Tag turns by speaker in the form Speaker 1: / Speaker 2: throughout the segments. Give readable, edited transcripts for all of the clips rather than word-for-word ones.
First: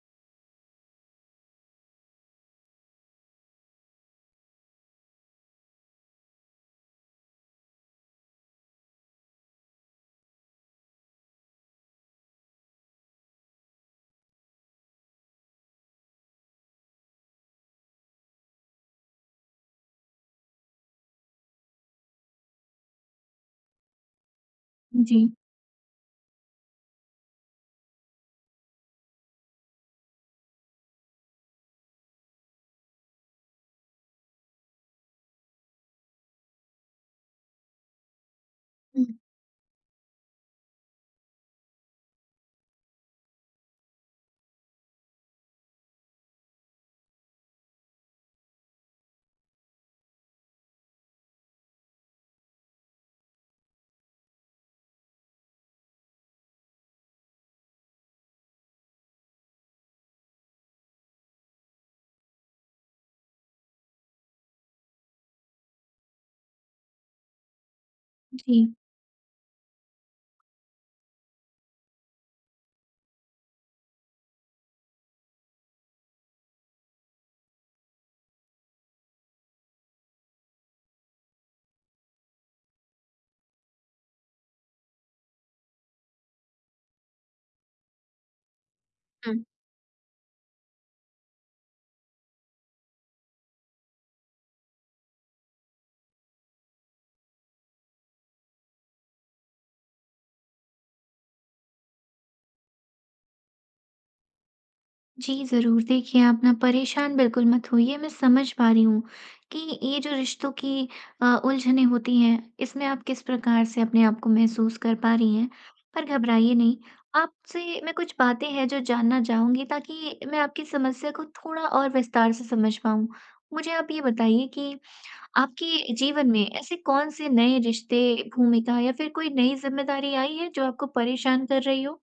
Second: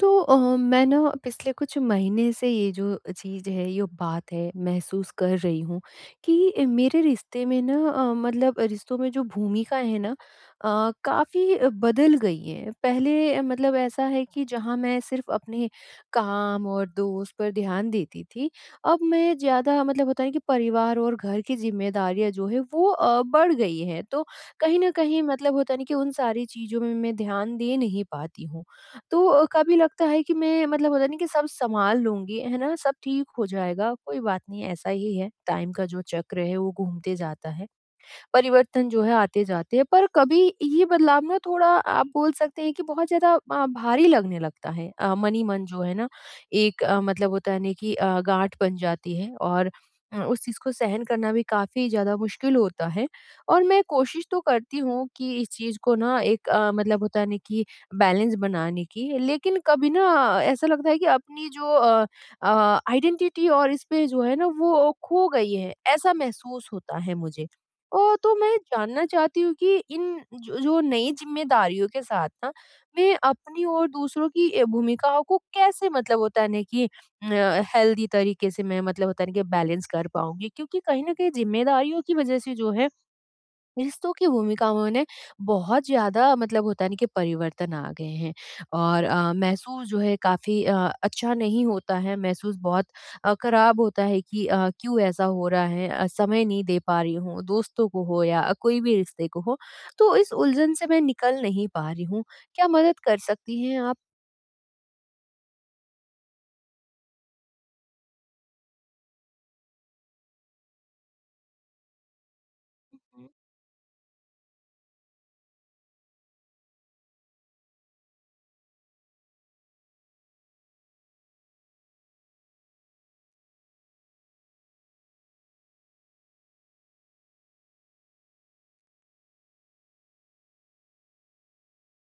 Speaker 1: तो मैं ना पिछले कुछ महीने से ये जो चीज़ है, ये बात है, महसूस कर रही हूँ कि मेरे रिश्ते में ना मतलब रिश्तों में जो भूमिका है ना काफ़ी बदल गई है। पहले मतलब ऐसा है कि जहाँ मैं सिर्फ़ अपने काम और दोस्त पर ध्यान देती थी, अब मैं ज़्यादा मतलब होता है कि परिवार और घर की ज़िम्मेदारियाँ जो है वो बढ़ गई हैं। तो कहीं न
Speaker 2: जी,
Speaker 1: कहीं मतलब होता है ना कि उन सारी चीज़ों में मैं ध्यान दे नहीं पाती हूँ। तो कभी लगता है कि मैं मतलब होता नहीं कि सब संभाल लूँगी, है ना? सब ठीक हो जाएगा, कोई बात नहीं ऐसा ही है, टाइम का जो चक्र है वो घूमते जाता है। परिवर्तन जो
Speaker 2: हुँ।
Speaker 1: है आते-जाते हैं। पर कभी ये बदलाव ना थोड़ा आप बोल सकते हैं कि बहुत ज़्यादा भारी लगने लगता है। मन ही मन जो है ना एक मतलब होता है ना कि गाँठ बन जाती है और उस चीज़ को सहन करना भी काफ़ी ज़्यादा मुश्किल होता है। और मैं कोशिश तो करती हूँ कि इस चीज़ को ना एक मतलब होता है ना कि बैलेंस बनाने की, लेकिन कभी ना ऐसा लगता है कि अपनी जो आइडेंटिटी और इस पे जो है ना वो खो गई है, ऐसा महसूस होता है मुझे। अ, तो मैं
Speaker 2: जी।
Speaker 1: जानना चाहती हूँ कि इन जो जो नई ज़िम्मेदारियों के साथ ना, मैं अपनी और दूसरों की भूमिकाओं को कैसे मतलब होता है ना कि हेल्दी तरीके से मैं मतलब होता है ना कि बैलेंस कर पाऊँगी? क्योंकि कहीं न कहीं ज़िम्मेदारियों की वज़ह से जो है रिश्तों की भूमिकाओं ने बहुत ज़्यादा मतलब होता है ना कि परिवर्तन आ गए हैं और
Speaker 2: हुँ।
Speaker 1: महसूस जो है काफ़ी अच्छा नहीं होता है, महसूस बहुत खराब होता है कि क्यों ऐसा हो रहा है समय नहीं दे पा रही हूँ, दोस्तों को हो या कोई भी रिश्ते को हो। तो इस उलझन से मैं निकल नहीं पा रही हूँ, क्या मदद कर सकती हैं आप?
Speaker 2: जी, ज़रूर। देखिए, आप ना परेशान बिल्कुल मत होइए, मैं समझ पा रही हूँ कि ये जो रिश्तों की उलझनें होती हैं, इसमें आप किस
Speaker 1: हुँ।
Speaker 2: प्रकार से अपने आप को महसूस कर पा रही हैं। पर घबराइए नहीं, आपसे मैं कुछ बातें हैं जो जानना चाहूँगी ताकि मैं आपकी समस्या को थोड़ा और विस्तार से समझ पाऊँ। मुझे आप ये बताइए कि आपके जीवन में ऐसे कौन से नए रिश्ते, भूमिका या फिर कोई नई ज़िम्मेदारी आई है जो आपको परेशान कर रही हो?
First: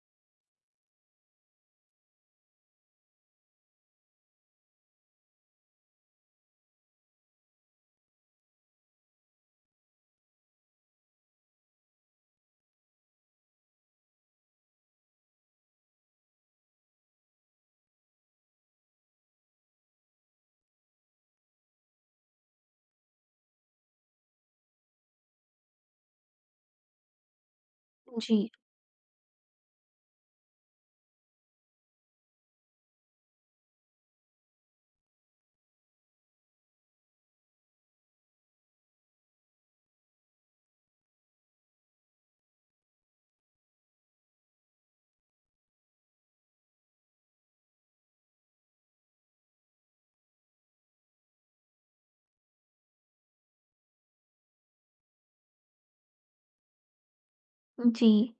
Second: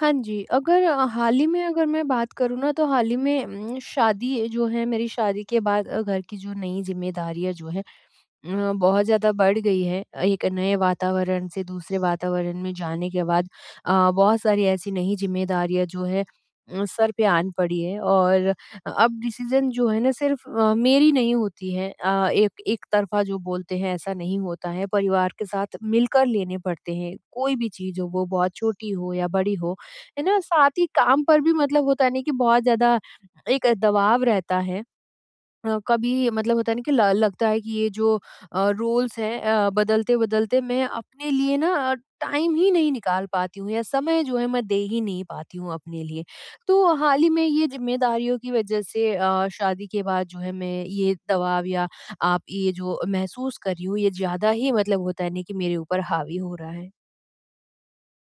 Speaker 1: हाँ जी, अगर हाल ही में अगर मैं बात करूँ ना तो हाल ही में शादी जो है मेरी शादी के बाद घर की जो नई ज़िम्मेदारियाँ जो हैं बहुत ज़्यादा बढ़ गई है। एक नए वातावरण से दूसरे वातावरण में जाने के बाद बहुत सारी ऐसी नई ज़िम्मेदारियाँ जो है सर पे आन पड़ी है और अब डिसीज़न जो है ना सिर्फ़ मेरी नहीं होती है। एक एक तरफ़ा जो बोलते हैं ऐसा नहीं होता है, परिवार के साथ मिलकर लेने पड़ते हैं। कोई भी चीज़ हो वो
Speaker 2: जी।
Speaker 1: बहुत छोटी हो या बड़ी हो, है ना? साथ ही काम पर भी मतलब होता नहीं कि बहुत ज़्यादा एक दबाव रहता है। कभी मतलब होता है ना कि ल लगता है कि ये जो रोल्स हैं बदलते-बदलते मैं अपने लिए ना टाइम ही नहीं निकाल पाती हूँ या समय जो है मैं दे ही नहीं पाती हूँ अपने लिए। तो हाल ही में ये ज़िम्मेदारियों की वजह से शादी के बाद जो है मैं ये दबाव या आप ये जो महसूस कर रही हूँ, ये ज़्यादा ही मतलब होता है ना कि मेरे ऊपर हावी हो रहा है।
Speaker 2: जी।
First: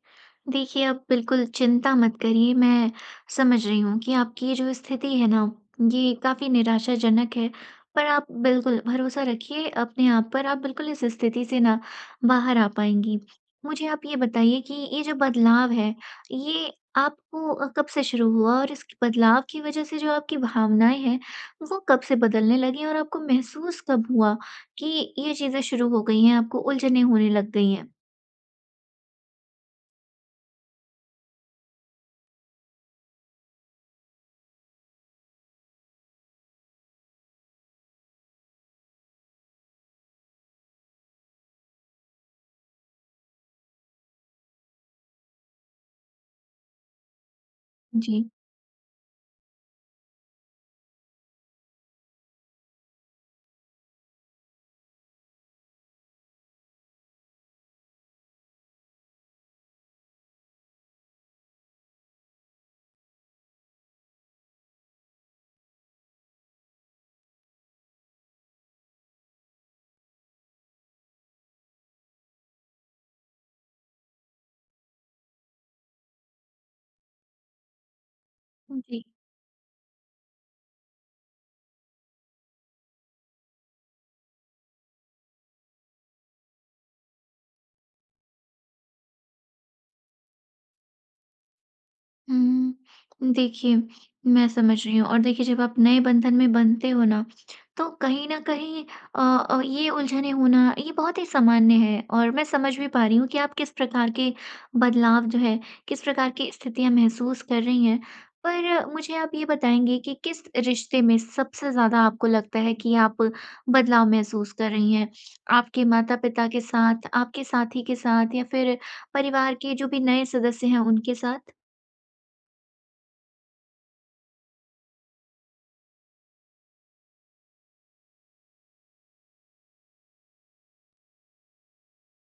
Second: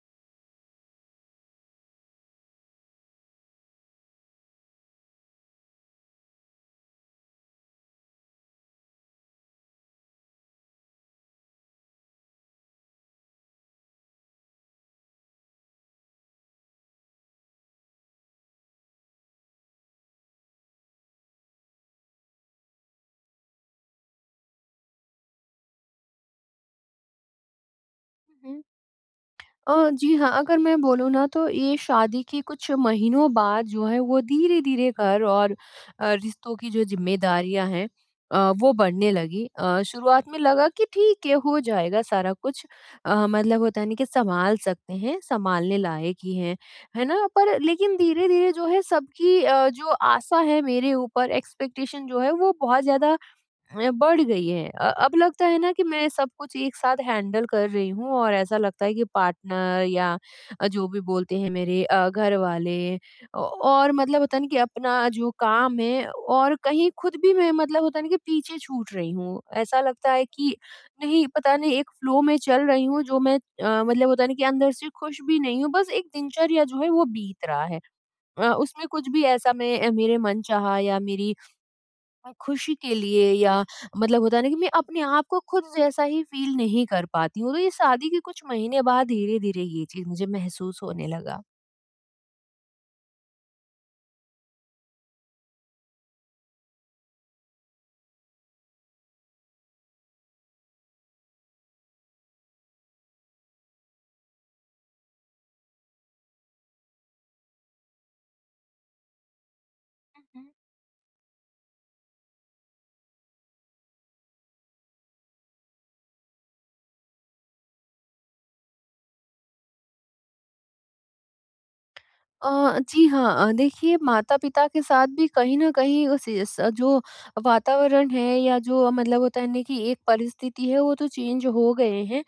Speaker 2: देखिए, आप बिल्कुल चिंता मत करिए, मैं समझ रही हूँ कि आपकी ये जो स्थिति है ना, ये काफ़ी निराशाजनक है। पर आप बिल्कुल भरोसा रखिए अपने आप पर, आप बिल्कुल इस स्थिति से ना बाहर आ पाएँगी। मुझे आप ये बताइए कि ये जो बदलाव है, ये आपको कब से शुरू हुआ और इस बदलाव की वज़ह से जो आपकी भावनाएँ हैं, वो कब से बदलने लगीं और आपको महसूस कब हुआ कि ये चीज़ें शुरू हो गई हैं, आपको उलझनें होने लग गई हैं?
Speaker 1: हुँ। जी हाँ, अगर मैं बोलूँ ना तो ये शादी के कुछ महीनों बाद जो है वो धीरे-धीरे घर और रिश्तों की जो ज़िम्मेदारियाँ हैं वो बढ़ने लगी। शुरुआत में लगा कि ठीक है हो जाएगा सारा कुछ मतलब होता है ना कि सँभाल सकते हैं, सँभालने लायक ही हैं, है ना? पर लेकिन
Speaker 2: जी।
Speaker 1: धीरे-धीरे जो है सबकी जो आशा है मेरे ऊपर एक्सपेक्टेशन जो है वो बहुत ज़्यादा बढ़ गई है अब लगता है ना कि मैं सब कुछ एक साथ हैंडल कर रही हूँ और ऐसा लगता है कि पार्टनर या जो भी बोलते हैं मेरे घर वाले और मतलब होता है ना कि अपना जो काम है और कहीं खुद भी मैं मतलब होता है ना कि पीछे छूट रही हूँ ऐसा लगता है कि नहीं पता नहीं एक फ्लो में चल रही हूँ जो मैं मतलब होता है ना कि अंदर से खुश भी नहीं हूँ बस एक दिनचर्या जो है वो बीत रहा है उसमें
Speaker 2: जी।
Speaker 1: कुछ भी ऐसा मैं मेरे मन चाहा या मेरी खुशी के लिए या मतलब होता है ना कि मैं अपने आप को खुद जैसा ही फील नहीं कर पाती हूँ तो ये शादी के कुछ महीने बाद धीरे-धीरे ये चीज़ मुझे महसूस होने लगा।
Speaker 2: देखिए, मैं समझ रही हूँ। और देखिए, जब आप नए बंधन में बंधते हो ना, तो कहीं न कहीं अ ये उलझनें होना ये बहुत ही सामान्य है और मैं समझ भी पा रही हूँ कि आप किस प्रकार के बदलाव जो है, किस प्रकार की स्थितियाँ महसूस कर रही हैं। पर मुझे आप ये बताएँगे कि किस रिश्ते में सबसे ज़्यादा आपको लगता है कि आप बदलाव महसूस कर रही हैं? आपके माता-पिता के साथ, आपके साथी के साथ या फिर परिवार के जो भी नए सदस्य हैं उनके साथ?
Speaker 1: जी हाँ देखिए माता-पिता के साथ भी कहीं न कहीं उस इस जो वातावरण है या जो मतलब होता है ना कि एक परिस्थिति है वो तो चेंज हो गए हैं।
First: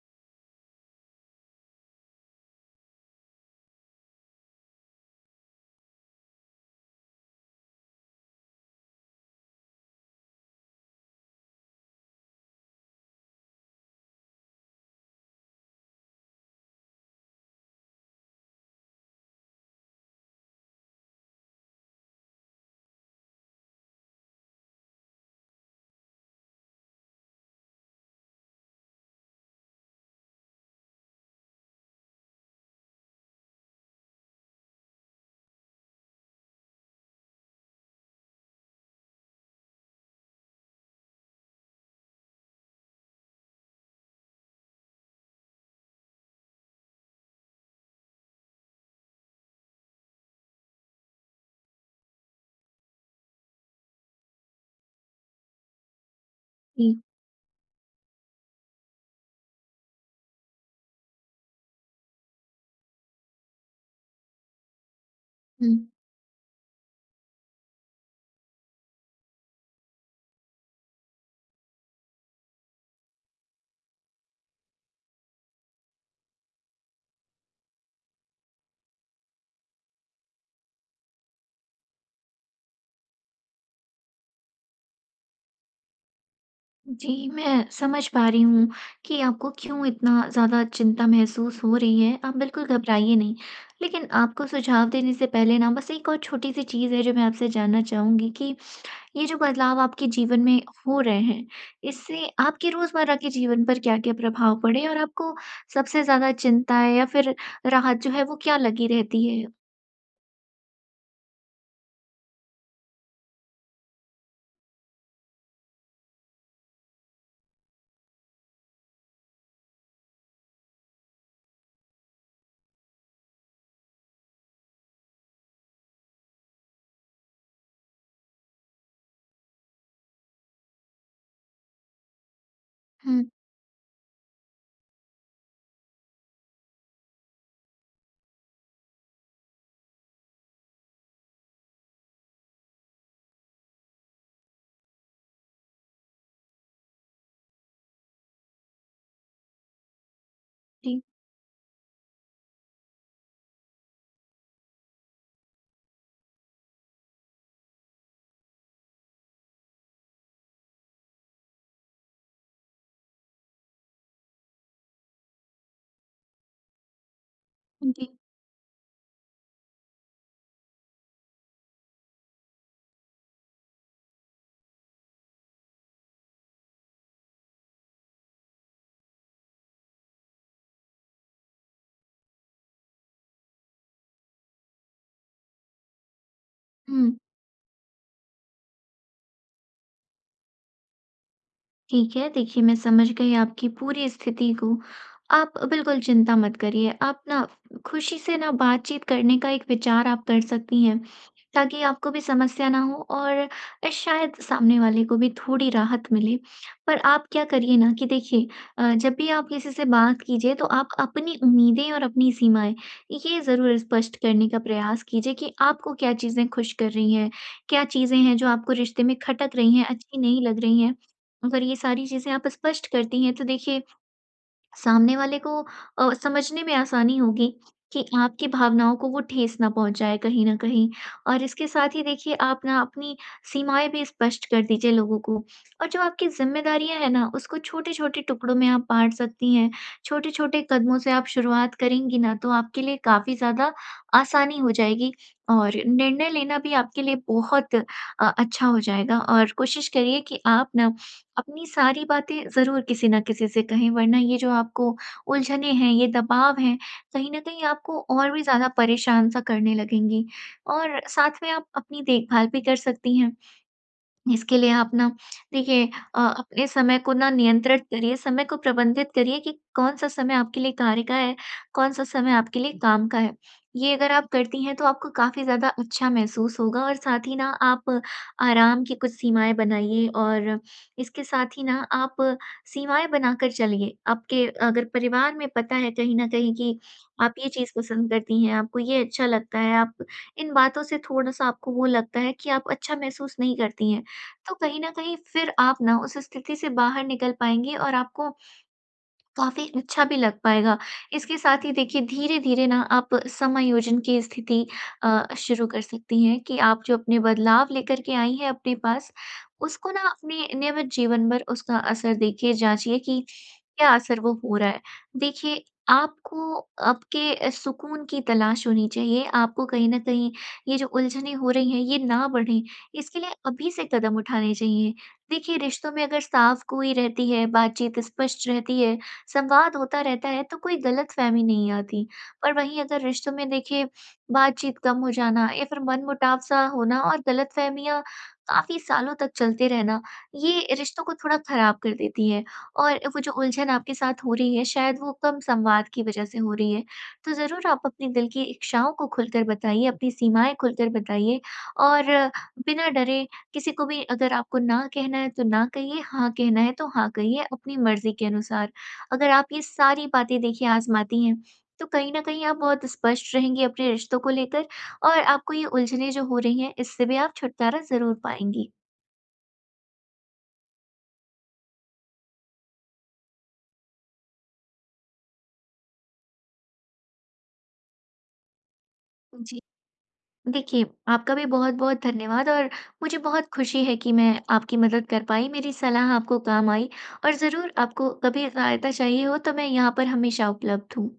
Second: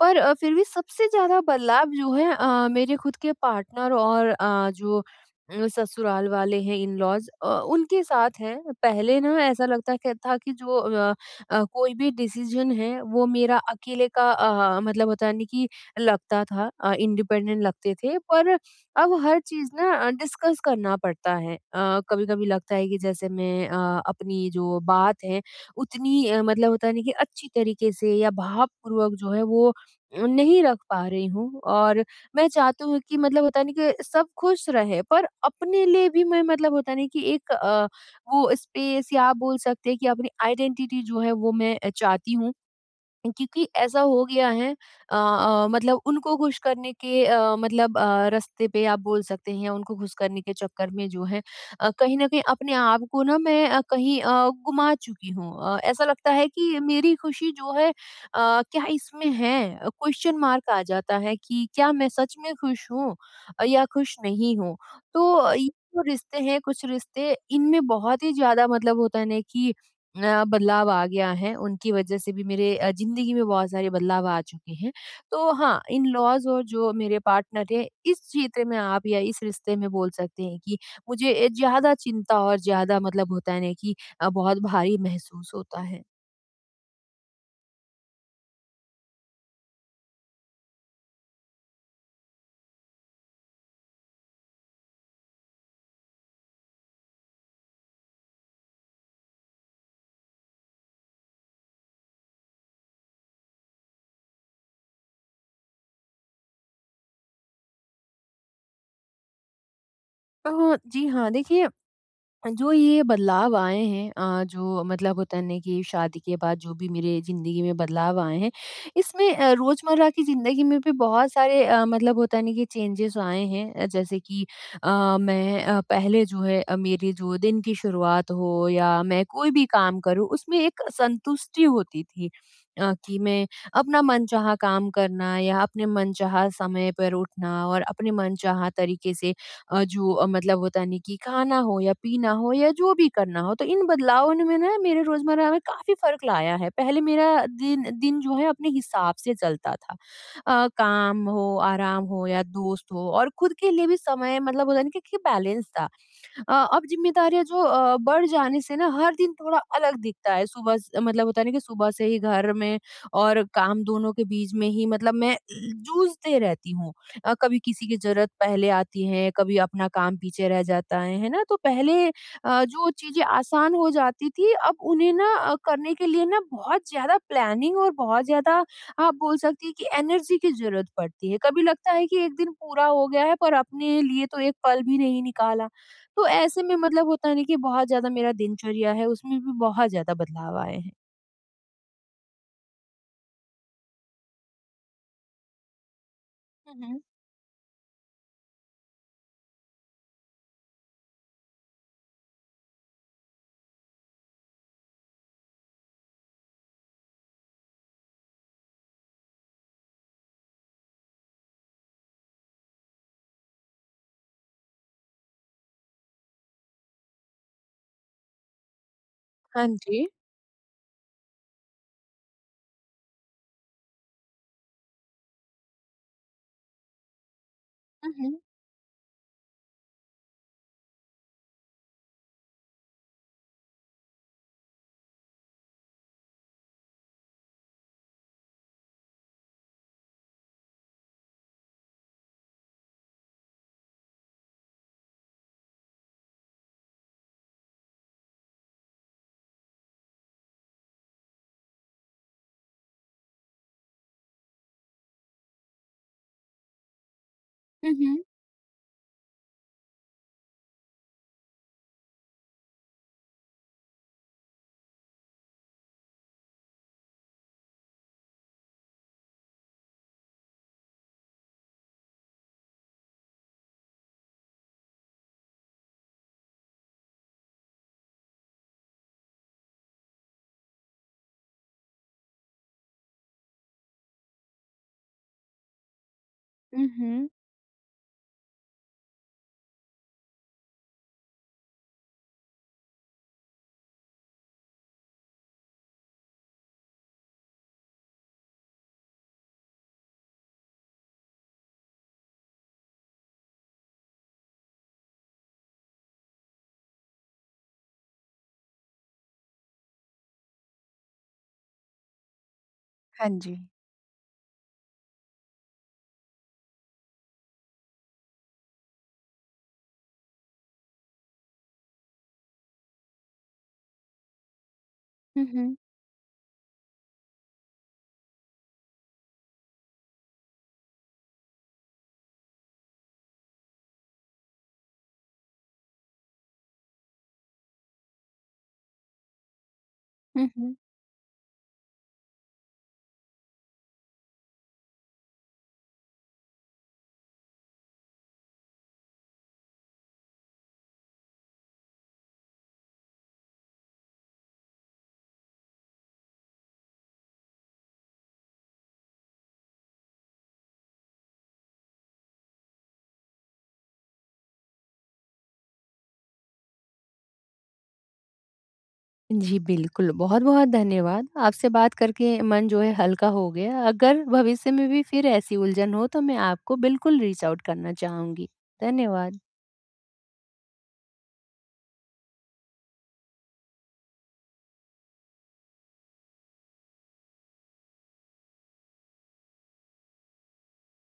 Speaker 1: पर फिर भी सबसे ज़्यादा बदलाव जो है मेरे खुद के पार्टनर और जो ससुराल वाले हैं इन-लॉज़ उनके साथ है। पहले ना ऐसा लगता क था कि जो कोई भी डिसीज़न है वो मेरा अकेले का मतलब होता है ना कि लगता था इंडिपेंडेंट लगते थे पर अब हर चीज़ ना डिस्कस करना पड़ता है। कभी-कभी लगता है कि जैसे मैं अपनी जो बात है उतनी मतलब होता है ना कि अच्छी तरीके से या भावपूर्वक जो है वो नहीं रख पा रही हूँ और मैं चाहती हूँ कि मतलब होता नहीं कि सब खुश रहे पर अपने लिए भी मैं मतलब होता नहीं कि एक वो स्पेस या आप बोल सकते हैं कि अपनी आइडेंटिटी जो है वो मैं चाहती हूँ। क्योंकि ऐसा हो गया है मतलब उनको खुश करने के मतलब रास्ते पे आप बोल सकते हैं उनको खुश करने के चक्कर में जो है कहीं न कहीं अपने आप को ना मैं कहीं गुमा चुकी हूँ। ऐसा लगता है कि
Speaker 2: जी।
Speaker 1: मेरी खुशी जो है क्या इसमें है? क्वेश्चन मार्क आ जाता है कि क्या मैं सच में खुश हूँ या खुश नहीं हूँ? तो
Speaker 2: हुँ।
Speaker 1: ये जो रिश्ते हैं कुछ रिश्ते इनमें बहुत ही ज़्यादा मतलब होता है ना कि बदलाव आ गया है, उनकी वज़ह से भी मेरे ज़िंदगी में बहुत सारे बदलाव आ चुके हैं। तो हाँ, इन-लॉज़ और जो मेरे पार्टनर हैं, इस क्षेत्र में आप या इस रिश्ते में बोल सकते हैं कि मुझे ज़्यादा चिंता और ज़्यादा मतलब होता है ना कि बहुत भारी महसूस होता है।
Speaker 2: जी, मैं समझ पा रही हूँ कि आपको क्यों इतना ज़्यादा चिंता महसूस हो रही है। आप बिल्कुल घबराइए नहीं। लेकिन आपको सुझाव देने से पहले ना बस एक और छोटी-सी चीज़ है जो मैं आपसे जानना चाहूँगी कि ये जो बदलाव आपके जीवन में हो रहे हैं, इससे आपके रोज़मर्रा के जीवन पर क्या-क्या प्रभाव पड़े, और आपको सबसे ज़्यादा चिंता है या फिर राहत जो है वो क्या लगी रहती है?
Speaker 1: जी हाँ, देखिए जो ये बदलाव आए हैं जो मतलब होता है ना कि शादी के बाद जो भी मेरे ज़िंदगी में बदलाव आए हैं, इसमें रोज़मर्रा की ज़िंदगी में भी बहुत सारे मतलब होता है ना कि चेंजेस आए हैं जैसे कि मैं पहले जो है मेरी जो दिन की शुरुआत हो या मैं कोई भी काम करूँ उसमें एक संतुष्टि होती थी। कि
Speaker 2: हुँ,
Speaker 1: मैं अपना मनचाहा काम करना या अपने मनचाहा समय पर उठना और अपने मनचाहा तरीके से जो मतलब होता नहीं कि खाना हो या पीना हो या जो भी करना हो, तो इन बदलावों ने में ना मेरे रोज़मर्रा में काफ़ी फ़र्क लाया है। पहले मेरा दिन दिन जो है अपने हिसाब से चलता था।
Speaker 2: जी,
Speaker 1: काम हो, आराम हो या दोस्त हो और खुद के लिए भी समय मतलब होता है ना कि बैलेंस था। अब जिम्मेदारियाँ जो बढ़ जाने से ना हर दिन थोड़ा अलग दिखता है। सुबह स मतलब होता है ना कि सुबह से ही घर में और काम दोनों के बीच में ही मतलब मैं जूझते रहती हूँ। कभी किसी की
Speaker 2: जी।
Speaker 1: ज़रूरत पहले आती है, कभी अपना काम पीछे रह जाता है ना? तो पहले जो चीज़ें आसान हो जाती थी अब उन्हें ना करने के लिए ना बहुत ज़्यादा प्लानिंग और बहुत ज़्यादा आप बोल सकती हैं कि एनर्जी की ज़रूरत पड़ती है। कभी लगता है कि एक दिन पूरा हो गया है पर अपने लिए तो एक पल भी नहीं निकाला। तो ऐसे में मतलब
Speaker 2: हुँ।
Speaker 1: होता है ना कि बहुत ज़्यादा मेरा दिनचर्या है उसमें भी बहुत ज़्यादा बदलाव आए हैं।
Speaker 2: ठीक है, देखिए, मैं समझ गई आपकी पूरी स्थिति को। आप बिल्कुल चिंता मत
Speaker 1: हुँ,
Speaker 2: करिए,
Speaker 1: हुँ।
Speaker 2: आप ना खुशी से ना बातचीत करने का एक विचार आप कर सकती हैं। ताकि आपको भी समस्या ना हो और शायद सामने वाले को भी थोड़ी राहत मिले। पर आप क्या करिए ना, कि देखिए, जब भी आप किसी से बात कीजिए तो आप अपनी उम्मीदें और अपनी सीमाएँ ये ज़रूर स्पष्ट करने का प्रयास कीजिए कि आपको क्या चीज़ें खुश कर रही हैं, क्या चीज़ें हैं जो आपको रिश्ते में खटक
Speaker 1: हाँ
Speaker 2: रही हैं,
Speaker 1: जी।
Speaker 2: अच्छी नहीं लग रही हैं। अगर ये सारी चीज़ें आप स्पष्ट करती हैं तो देखिए, सामने वाले को समझने में आसानी होगी कि
Speaker 1: हुँ, हुँ।
Speaker 2: आपकी भावनाओं को वो ठेस ना पहुंचाए कहीं ना कहीं। और इसके साथ ही देखिए, आप ना अपनी सीमाएं भी स्पष्ट कर दीजिए लोगों को। और जो आपकी जिम्मेदारियां हैं ना, उसको छोटे छोटे टुकड़ों में आप बांट सकती हैं। छोटे छोटे कदमों से आप शुरुआत करेंगी ना, तो आपके लिए काफी ज्यादा आसानी हो जाएगी और निर्णय लेना भी आपके लिए बहुत अच्छा हो जाएगा। और कोशिश करिए कि आप ना अपनी सारी बातें ज़रूर किसी न किसी से कहें, वरना ये जो आपको उलझनें हैं, ये दबाव है, कहीं न कहीं
Speaker 1: हुँ,
Speaker 2: आपको
Speaker 1: हुँ।
Speaker 2: और भी ज़्यादा परेशान-सा करने लगेंगी। और साथ में आप अपनी देखभाल भी कर सकती हैं। इसके लिए आप ना देखिए, अपने समय को ना नियंत्रित करिए, समय को प्रबंधित करिए कि कौन-सा समय आपके लिए कार्य का है, कौन-सा समय आपके लिए काम का है। ये अगर आप करती हैं तो आपको काफ़ी ज़्यादा अच्छा महसूस होगा, और साथ ही ना आप आराम की कुछ सीमाएँ बनाइए, और इसके साथ ही ना आप सीमाएँ बनाकर चलिए। आपके अगर परिवार में पता है कहीं न कहीं कि
Speaker 1: हुँ।
Speaker 2: आप ये चीज़ पसंद करती हैं, आपको ये अच्छा लगता है, आप इन बातों से थोड़ा-सा आपको वो लगता है कि आप अच्छा महसूस नहीं करती हैं, तो कहीं न कहीं फिर आप ना उस स्थिति से बाहर निकल पाएँगे और आपको काफ़ी अच्छा भी लग पाएगा। इसके साथ ही देखिए, धीरे-धीरे ना आप समायोजन की स्थिति शुरू कर सकती हैं कि आप जो अपने बदलाव लेकर के आई हैं अपने पास, उसको ना अपने नियमित जीवन पर उसका असर देखिए, जाँचिए कि
Speaker 1: हाँ जी।
Speaker 2: क्या असर वो हो रहा है। देखिए, आपको आपके सुकून की तलाश होनी चाहिए, आपको कहीं न कहीं ये जो उलझनें हो रही हैं ये ना बढ़ें, इसके लिए अभी से कदम उठाने चाहिए।
Speaker 1: हुँ,
Speaker 2: देखिए,
Speaker 1: हुँ।
Speaker 2: रिश्तों में अगर साफ गोई रहती है, बातचीत स्पष्ट रहती है, संवाद होता रहता है, तो कोई गलतफ़हमी नहीं आती। पर वहीं अगर रिश्तों में देखिए, बातचीत कम हो जाना या फिर मनमुटाव सा होना और गलतफ़हमियाँ काफ़ी सालों तक चलते रहना,
Speaker 1: हुँ,
Speaker 2: ये
Speaker 1: हुँ।
Speaker 2: रिश्तों को थोड़ा ख़राब कर देती है। और वो जो उलझन आपके साथ हो रही है शायद वो कम संवाद की वज़ह से हो रही है। तो ज़रूर आप अपने दिल की इच्छाओं को खुलकर बताइए, अपनी सीमाएँ खुलकर बताइए, और बिना डरे किसी को भी अगर आपको ना कहना है तो ना कहिए, हाँ कहना है तो हाँ कहिए अपनी मर्ज़ी के अनुसार। अगर आप ये सारी बातें देखिए आज़माती हैं, तो कहीं न कहीं आप बहुत स्पष्ट रहेंगी अपने रिश्तों को लेकर और आपको ये उलझनें जो हो रही हैं, इससे भी आप छुटकारा ज़रूर पाएँगी।
Speaker 1: जी, बिल्कुल, बहुत-बहुत धन्यवाद। आपसे बात करके मन जो है हल्का हो गया। अगर भविष्य में भी फिर ऐसी उलझन हो तो मैं आपको बिल्कुल रीच आउट करना चाहूँगी। धन्यवाद।
Speaker 2: जी। देखिए, आपका भी बहुत-बहुत धन्यवाद। और मुझे बहुत खुशी है कि मैं आपकी मदद कर पाई, मेरी सलाह आपको काम आई। और ज़रूर आपको कभी सहायता चाहिए हो, तो मैं यहाँ पर हमेशा उपलब्ध हूँ।